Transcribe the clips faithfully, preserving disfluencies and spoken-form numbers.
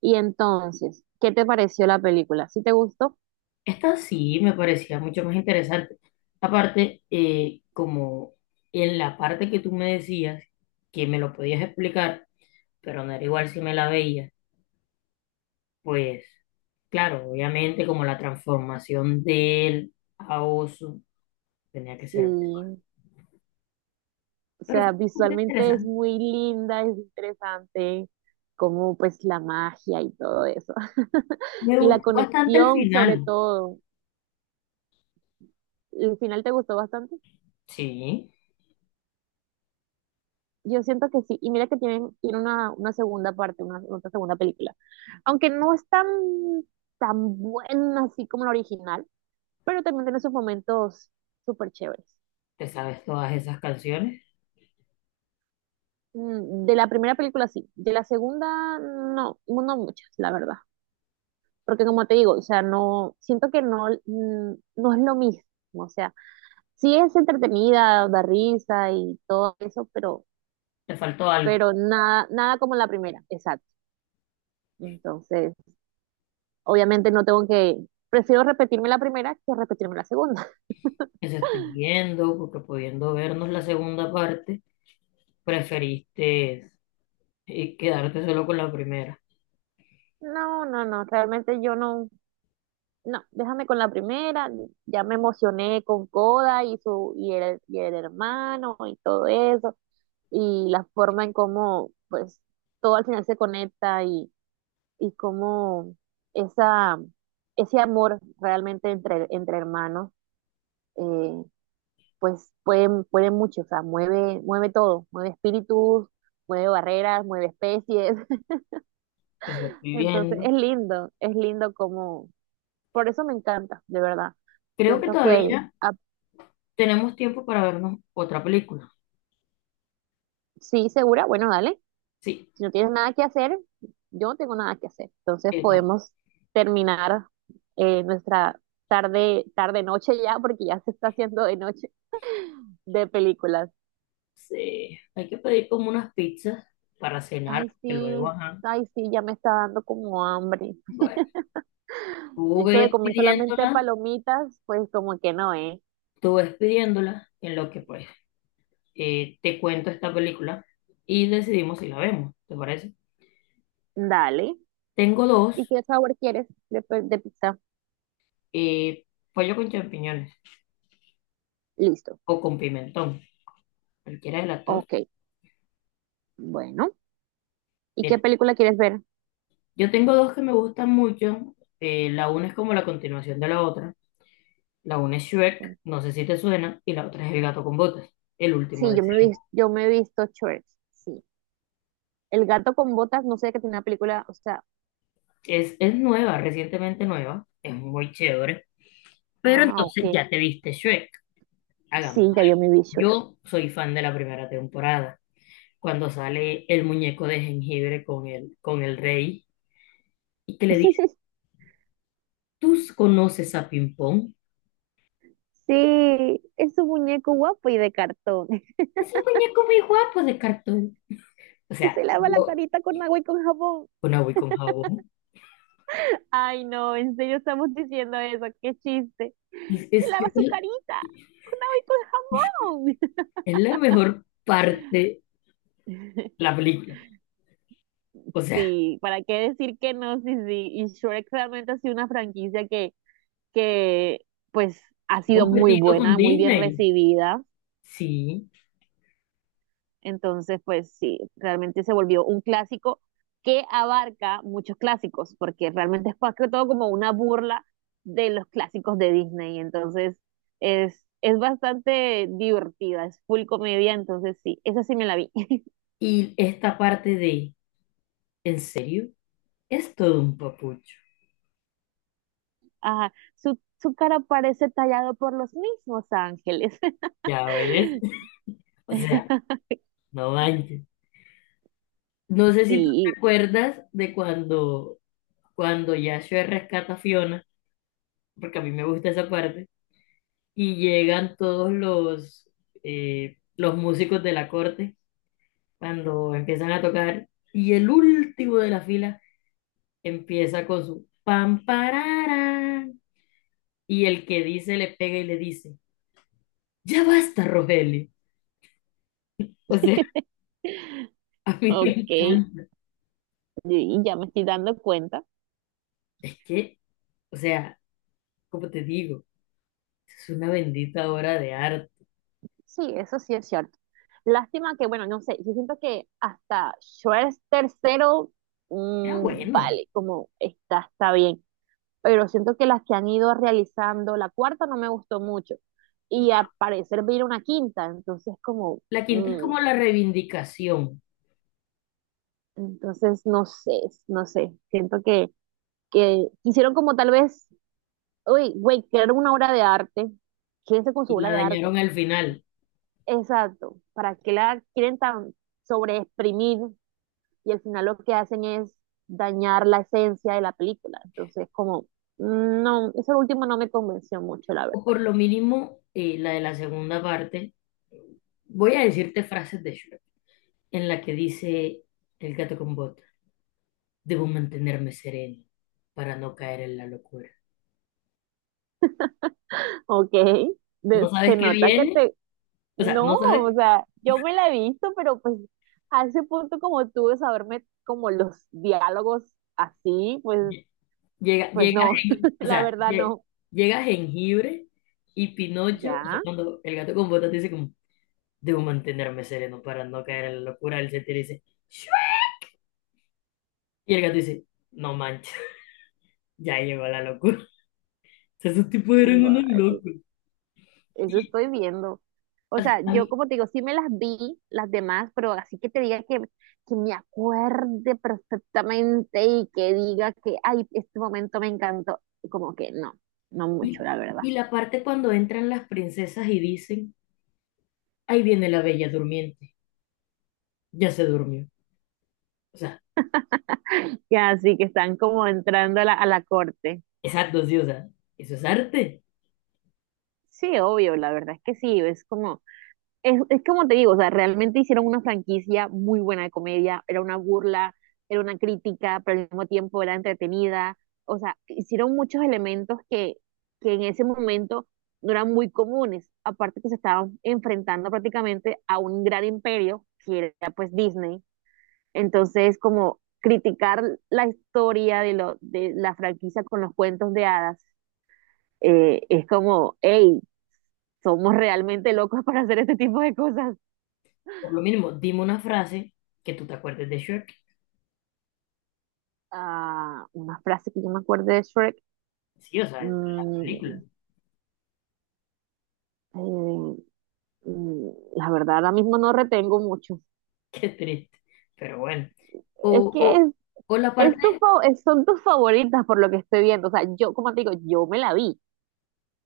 Y entonces, ¿qué te pareció la película? ¿Sí te gustó? Esta sí me parecía mucho más interesante. Aparte, eh, como en la parte que tú me decías que me lo podías explicar, pero no era igual si me la veías, pues claro, obviamente como la transformación de él a oso tenía que Sí, ser. o Pero fue sea, bastante visualmente es interesante. muy linda, es interesante, como pues la magia y todo eso. Me Y la gustó bastante el conexión sobre final. todo. ¿El final te gustó bastante? Sí, Yo siento que sí, y mira que tienen, tiene una, una segunda parte, una, otra segunda película. Aunque no es tan, tan buena así como la original, pero también tiene sus momentos súper chéveres. te sabes todas esas canciones. Mm, De la primera película sí, de la segunda no, no muchas, la verdad. Porque como te digo, o sea, no, siento que no, mm, no es lo mismo, o sea, sí es entretenida, da risa y todo eso, pero, Te faltó algo. pero nada, nada como la primera, exacto. Entonces. Obviamente no tengo que, prefiero repetirme la primera que repetirme la segunda. Eso estoy viendo, porque pudiendo vernos la segunda parte, preferiste y quedarte solo con la primera. No, no, no, realmente yo no, no, déjame con la primera, ya me emocioné con Coda y su, y el, y el hermano y todo eso, y la forma en cómo, pues, todo al final se conecta y, y, cómo esa, ese amor realmente entre, entre, hermanos, eh, pues puede, puede, mucho, o sea, mueve, mueve todo, mueve espíritus, mueve barreras, mueve especies. Te estoy Entonces, viendo. es lindo, es lindo como, por eso me encanta, de verdad. Creo que Siento que, todavía ah, tenemos tiempo para vernos otra película. sí, segura, bueno, dale, Sí, si no tienes nada que hacer, yo no tengo nada que hacer. Entonces, esta. podemos terminar eh, nuestra tarde, tarde noche ya, porque ya se está haciendo de noche, de películas. Sí, hay que pedir como unas pizzas para Ay, cenar, que luego, sí, ajá. ay, sí, ya me está dando como hambre. Bueno, tú Eso de ves comer solamente pidiéndola, palomitas, pues como que no, ¿eh? tú ves pidiéndola, en lo que pues eh, te cuento esta película y decidimos si la vemos, ¿te parece? Dale. Tengo ¿Y dos, qué sabor quieres de, pe- de pizza? eh, pollo con champiñones Listo. o con pimentón, cualquiera de las dos. Ok. Bueno, ¿y qué película quieres ver? Yo tengo dos que me gustan mucho. Eh, la una es como la continuación de la otra. La una es Shrek, no sé si te suena, y la otra es El gato con botas, el último Sí, de yo me, he Shrek. vis- yo me he visto Church, sí. El gato con botas, no sé que tiene una película, o sea, Es, es nueva, recientemente nueva, es muy chévere. Pero ah, ok. entonces ya te viste Shrek, hagamos. Sí, ya yo me vi Shrek. Yo soy fan de la primera temporada, cuando sale el muñeco de jengibre con el, con el rey y que le dice, ¿tú conoces a Ping Pong? Sí, es un muñeco guapo y de cartón, Es un muñeco muy guapo de cartón. O que sea, se lava la yo carita con agua y con jabón. con agua y con jabón. Ay, no, en serio estamos diciendo eso, qué chiste. Y Se Es, lava su es, carita con agua y con jabón. es la mejor parte la película. O sea, Sí, ¿para qué decir que no? Sí, sí, y Shrek realmente ha sido una franquicia que pues ha ha sido muy competido con buena, muy bien Disney. recibida. Sí. Entonces, pues sí, realmente se volvió un clásico que abarca muchos clásicos, porque realmente es más que todo como una burla de los clásicos de Disney. Entonces, es, es bastante divertida, es full comedia, entonces sí, esa sí me la vi. Y esta parte de, ¿en serio? Es todo un papucho. Ajá, su, su cara parece tallado por los mismos ángeles. Ya ves. O sea, no manches. No sé si tú Sí, te acuerdas de cuando, cuando Yashua rescata a Fiona, porque a mí me gusta esa parte, y llegan todos los, eh, los músicos de la corte cuando empiezan a tocar, y el último de la fila empieza con su pam parara y el que dice le pega y le dice, ya basta, Rogelio. O sea, a mí me ok. encanta. Y y ya me estoy dando cuenta. Es que, o sea, como te digo, es una bendita obra de arte. Sí, eso sí es cierto. Lástima que, bueno, no sé, yo siento que hasta Schwarz tercero, Era mm, bueno. vale, como está, está bien. Pero siento que las que han ido realizando, la cuarta no me gustó mucho. Y al parecer viene una quinta, entonces como, La quinta es mm, como la reivindicación entonces no sé, no sé. Siento que, que, hicieron como tal vez, uy, güey, crearon una obra de arte, quédense con su y obra la de arte. dañaron al final. Exacto, ¿para qué la quieren tan sobreexprimir y al final lo que hacen es dañar la esencia de la película? Entonces, como, mm, no, eso último no me convenció mucho, la O verdad. por lo mínimo, eh, la de la segunda parte. Voy a decirte frases de Shrek en la que dice el gato con botas, debo mantenerme sereno para no caer en la locura. Ok, No de- se sabes qué nota que viene, te, o sea, no, no o sabes, sea, yo me la he visto, pero pues a ese punto como tú de saberme como los diálogos así, pues, lle- llega, pues llegas no, en, o la sea, verdad lle- no. llega jengibre y Pinocho, o sea, Ya, cuando el gato con botas dice como, debo mantenerme sereno para no caer en la locura, él se tira y dice, "Shua". Y el gato dice, no manches, ya llegó la locura. O sea, esos tipos eran unos vale. locos. Eso Y, estoy viendo. O o sea, sea, a yo mí- como te digo, sí me las vi, las demás, pero así que te diga que, que, me acuerde perfectamente y que diga que, ay, este momento me encantó, como que no, no y, mucho, la verdad. y la parte cuando entran las princesas y dicen, ahí viene la bella durmiente, ya se durmió. O sea, Que así que están como entrando a la, a la corte. es arte, sí, o sea, eso es arte. Sí, obvio, la verdad es que sí, es como, es, es como te digo, o sea, realmente hicieron una franquicia muy buena de comedia, era una burla, era una crítica, pero al mismo tiempo era entretenida, o sea, hicieron muchos elementos que, que en ese momento no eran muy comunes, aparte que se estaban enfrentando prácticamente a un gran imperio, que era pues Disney, entonces como criticar la historia de, lo, de la franquicia con los cuentos de hadas, eh, es como, hey, somos realmente locos para hacer este tipo de cosas. Por lo mínimo, dime una frase que tú te acuerdes de Shrek. Ah una frase que yo me acuerdo de Shrek. Sí, o sea, entre las mm, películas. eh, mm, la verdad, ahora mismo no retengo mucho. Qué triste, pero bueno. O, Es que o, es, o la parte, es tu fa- es- son tus favoritas por lo que estoy viendo. O sea, yo, como te digo, yo me la vi,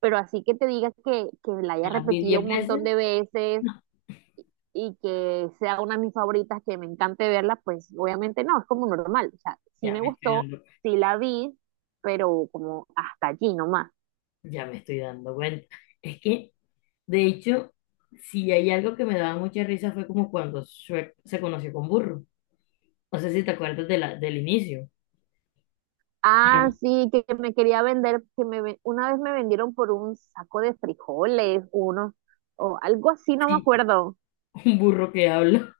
pero así que te digas que, que la me haya las vi repetido diez un montón veces. de veces No, y que sea una de mis favoritas, que me encante verla, pues obviamente no, es como normal. O sea, sí ya me me estoy gustó, dando, sí la vi, pero como hasta allí nomás. ya me estoy dando cuenta. Es que, de hecho, si hay algo que me daba mucha risa fue como cuando Shrek se conoció con Burro. No sé si te acuerdas de la, del inicio. Ah, Ay, sí, que que me quería vender, que me ven- una vez me vendieron por un saco de frijoles, uno, o algo así, no me sí, acuerdo. un burro que habla.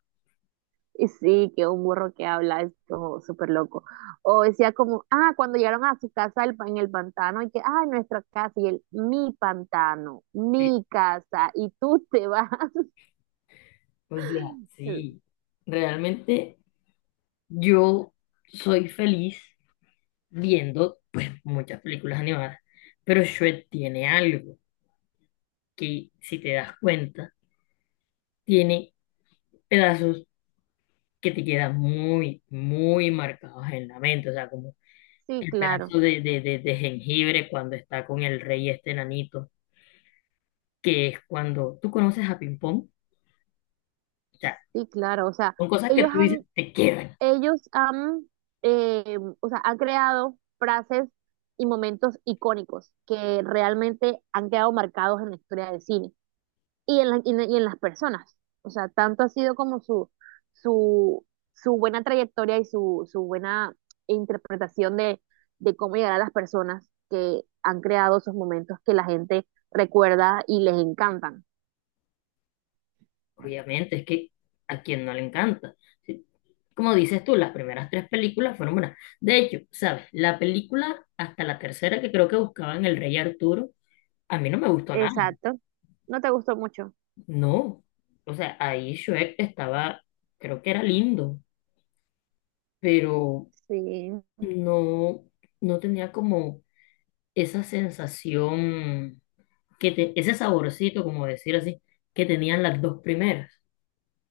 Y sí, que un burro que habla es como súper loco. O decía como, ah, cuando llegaron a su casa el pa- en el pantano, y que, ah, nuestra casa, y él, mi pantano, Sí, mi casa, y tú te vas. o sea, sí. Realmente yo soy feliz viendo pues muchas películas animadas, pero Shrek tiene algo que si te das cuenta, tiene pedazos que te quedan muy, muy marcados en la mente, o sea, como Sí, el claro, pedazo de, de, de, de jengibre cuando está con el rey este enanito, que es cuando tú conoces a Ping Pong, o sea, sí, claro. O sea, son cosas que ellos tú dices, han te quedan, ellos han, eh, o sea, han creado frases y momentos icónicos que realmente han quedado marcados en la historia del cine y en, la- y en, y en las personas. O sea, tanto ha sido como su, su, su buena trayectoria y su, su buena interpretación de, de, cómo llegar a las personas que han creado esos momentos que la gente recuerda y les encantan. obviamente, es que a quien no le encanta. Si como dices tú, las primeras tres películas fueron buenas. De hecho, ¿sabes? La película hasta la tercera que creo que buscaban El Rey Arturo, a mí no me gustó nada. Exacto. ¿No te gustó mucho? No. O sea, ahí Shrek estaba, creo que era lindo, pero Sí, no, no tenía como esa sensación, que te- ese saborcito, como decir así, que tenían las dos primeras.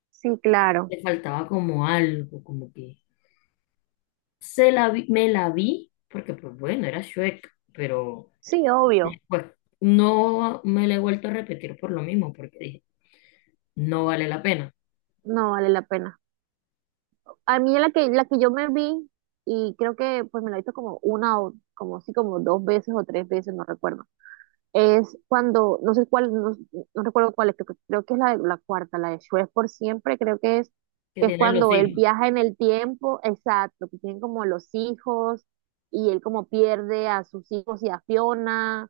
sí, claro. Le faltaba como algo, como que se la vi- me la vi, porque pues bueno, era Shrek, pero... Sí, obvio. Después no me la he vuelto a repetir por lo mismo, porque dije, no vale la pena, No vale la pena. A mí la que, la que yo me vi, y creo que pues me la he visto como una o como sí, como dos veces o tres veces, no recuerdo. Es cuando, no sé cuál, no, no recuerdo cuál es, creo, que creo que es la, la, cuarta, la de Shrek por siempre, creo que es, que que es tienen los cuando él hijos, viaja en el tiempo, exacto, que tienen como los hijos, y él como pierde a sus hijos y a Fiona.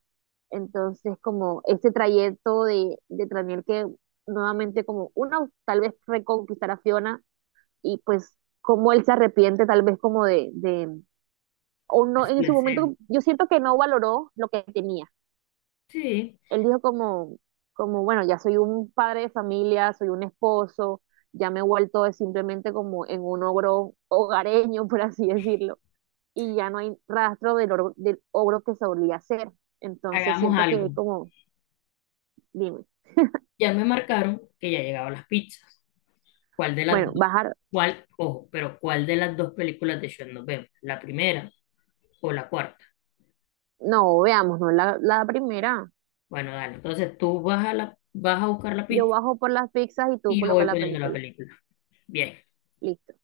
Entonces, como ese trayecto de, de, tener que nuevamente como una, tal vez reconquistar a Fiona y pues cómo él se arrepiente tal vez como de, de, o es no, el en su deseo. momento yo siento que no valoró lo que tenía. Sí, Él dijo como, como, bueno, ya soy un padre de familia, soy un esposo, ya me he vuelto de simplemente como en un ogro hogareño, por así decirlo, y ya no hay rastro del, ogro, del ogro que solía ser. Entonces hagamos siento que él algo. como, dime, Ya me marcaron que ya llegaban las pizzas. ¿Cuál de las bueno, dos? bajar, ¿Cuál? Ojo, pero ¿cuál de las dos películas de Shrek nos vemos? ¿La primera o la cuarta? no, veamos, no, la, la, primera, Bueno, dale, entonces tú vas a, la, vas a buscar la yo pizza bajo por las pizzas y tú y yo voy colocas la poniendo la película, película. Bien. listo.